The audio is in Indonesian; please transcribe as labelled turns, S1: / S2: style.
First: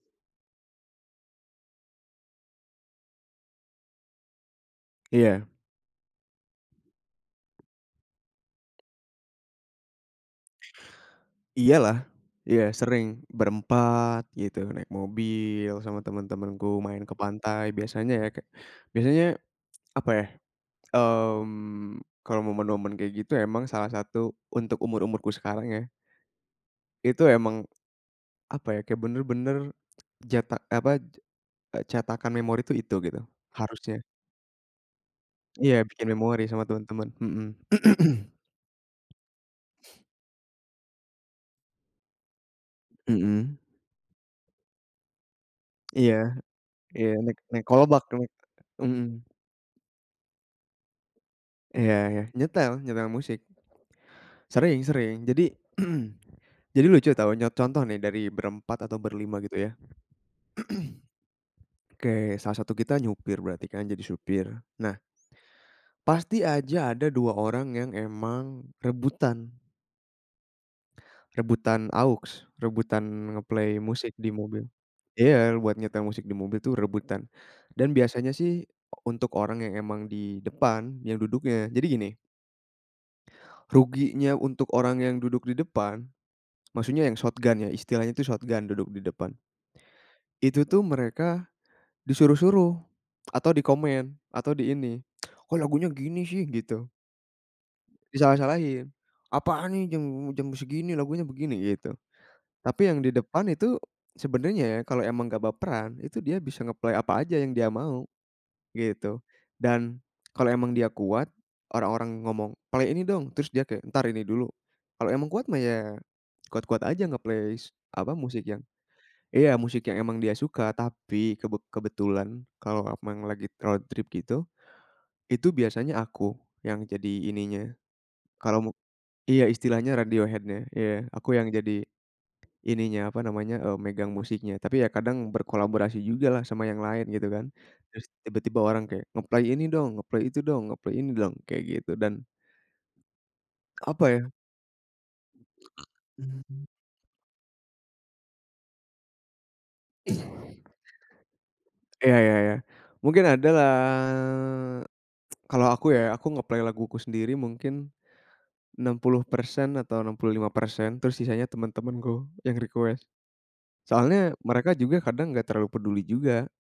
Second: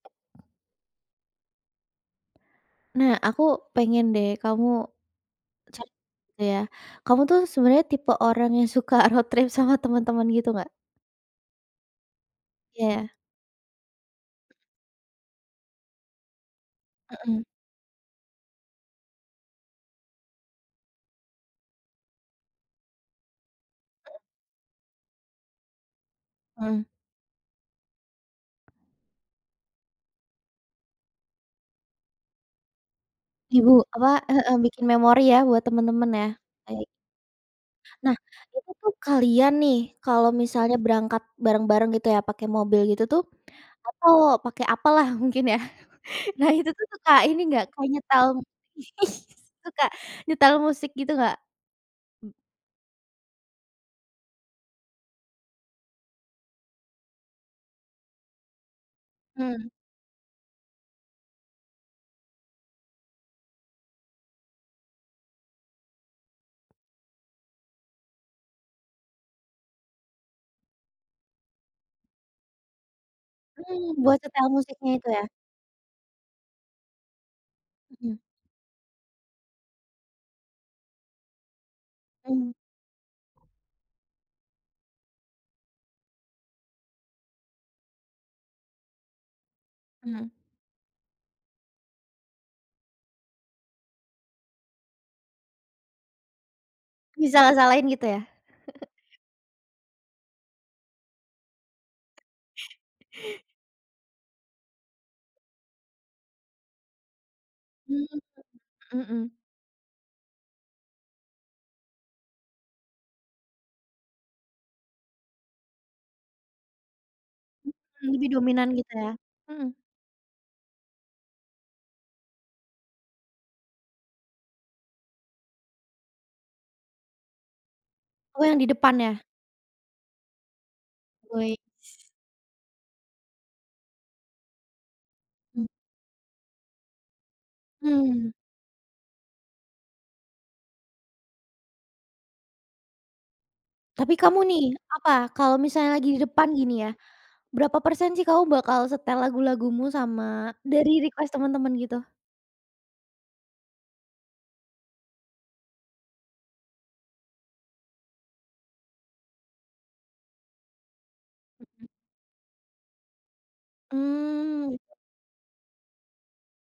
S1: Nah, aku pengen deh kamu
S2: Iya.
S1: ca ya. Kamu tuh sebenarnya tipe orang yang suka road trip sama teman-teman gitu nggak?
S2: Iya lah, iya sering.
S1: Iya.
S2: Berempat gitu, naik mobil sama teman-temanku, main ke
S1: Heeh.
S2: pantai biasanya ya ke biasanya, apa ya. Mmm, kalau momen-momen kayak gitu emang salah satu untuk umur-umurku sekarang ya,
S1: Mmm.
S2: itu emang, apa ya, kayak benar-benar jata eee, apa, cetakan memori tuh itu gitu,
S1: Ibu,
S2: harusnya.
S1: apa heeh, bikin memori ya buat
S2: Iya, bikin
S1: teman-teman ya.
S2: memori sama
S1: Baik.
S2: teman-teman. Mhm.
S1: Nah, itu tuh kalian nih kalau misalnya berangkat bareng-bareng gitu ya, pakai mobil gitu tuh,
S2: Mhm.
S1: atau pakai apalah mungkin ya.
S2: Iya
S1: Nah itu tuh
S2: iya.
S1: suka
S2: Naik
S1: ini nggak
S2: naik
S1: kayak
S2: kolbak dong.
S1: nyetel
S2: Mhm.
S1: suka nyetel musik gitu nggak?
S2: Iya iya.
S1: Mmm.
S2: Nyetel, nyetel musik. Sering sering. Jadi jadi lucu tahu, nya contoh nih dari berempat atau berlima gitu
S1: Mmm.
S2: ya.. Oke, salah satu kita nyopir berarti kan, jadi supir. Nah, pasti aja ada 2 orang yang emang rebutan. Rebutan aux, rebutan nge-play
S1: Mmm,
S2: musik
S1: buat
S2: di
S1: setel
S2: mobil.
S1: musiknya itu ya?
S2: Iya, buat nyetel musik di mobil tuh rebutan. Dan
S1: Mhm.
S2: biasanya sih, untuk orang yang emang di depan yang duduknya jadi gini
S1: Mmm.
S2: ruginya untuk orang yang duduk di depan, maksudnya yang shotgun ya istilahnya itu shotgun duduk di depan.
S1: Mmm.
S2: Itu tuh mereka, disuruh-suruh atau dikomen atau di ini. "Kok lagunya gini sih," gitu.
S1: Disalah-salahin gitu ya?
S2: Disalah-salahin. Apaan nih jam jam segini lagunya begini, gitu. Tapi yang di depan itu sebenarnya ya kalau emang nggak baperan, itu dia bisa nge-play apa aja yang dia
S1: Mmm,
S2: mau,
S1: mhm
S2: gitu.
S1: mhm.
S2: Dan kalau emang dia kuat, orang-orang ngomong, "Play ini dong!" Terus dia kayak, "Entar ini dulu." Kalau emang kuat mah, ya kuat-kuat aja nge-play s
S1: Mhm,
S2: apa,
S1: lebih
S2: musik yang
S1: dominan gitu ya?
S2: iya,
S1: Mhm.
S2: musik yang emang dia suka. Tapi kebet kebetulan kalau aku memang lagi road trip gitu, itu biasanya aku, yang jadi ininya,
S1: Oh yang
S2: kalau
S1: di
S2: mau
S1: depan ya?
S2: iya, istilahnya radio head-nya. Iya, aku yang jadi
S1: Weits.
S2: ininya, apa namanya, eee, megang musiknya tapi ya kadang
S1: Mmm.
S2: berkolaborasi juga lah sama yang lain, gitu kan. Terus
S1: Mmm.
S2: tiba-tiba orang kayak, nge-play ini dong, nge-play itu dong, nge-play ini dong, kayak gitu dan apa
S1: Tapi
S2: ya
S1: kamu nih, apa, kalau misalnya lagi di
S2: Mmm
S1: depan
S2: mmm.
S1: gini ya, berapa persen sih kamu bakal setel lagu-lagumu sama dari request teman-teman gitu?
S2: Iya iya iya. Mungkin ada lah. Kalau aku ya. Aku nge-play laguku sendiri mungkin 60% atau 65%, terus sisanya
S1: Mhm.
S2: teman-temanku, yang request. Soalnya mereka
S1: Mmm.
S2: juga kadang nggak terlalu peduli juga.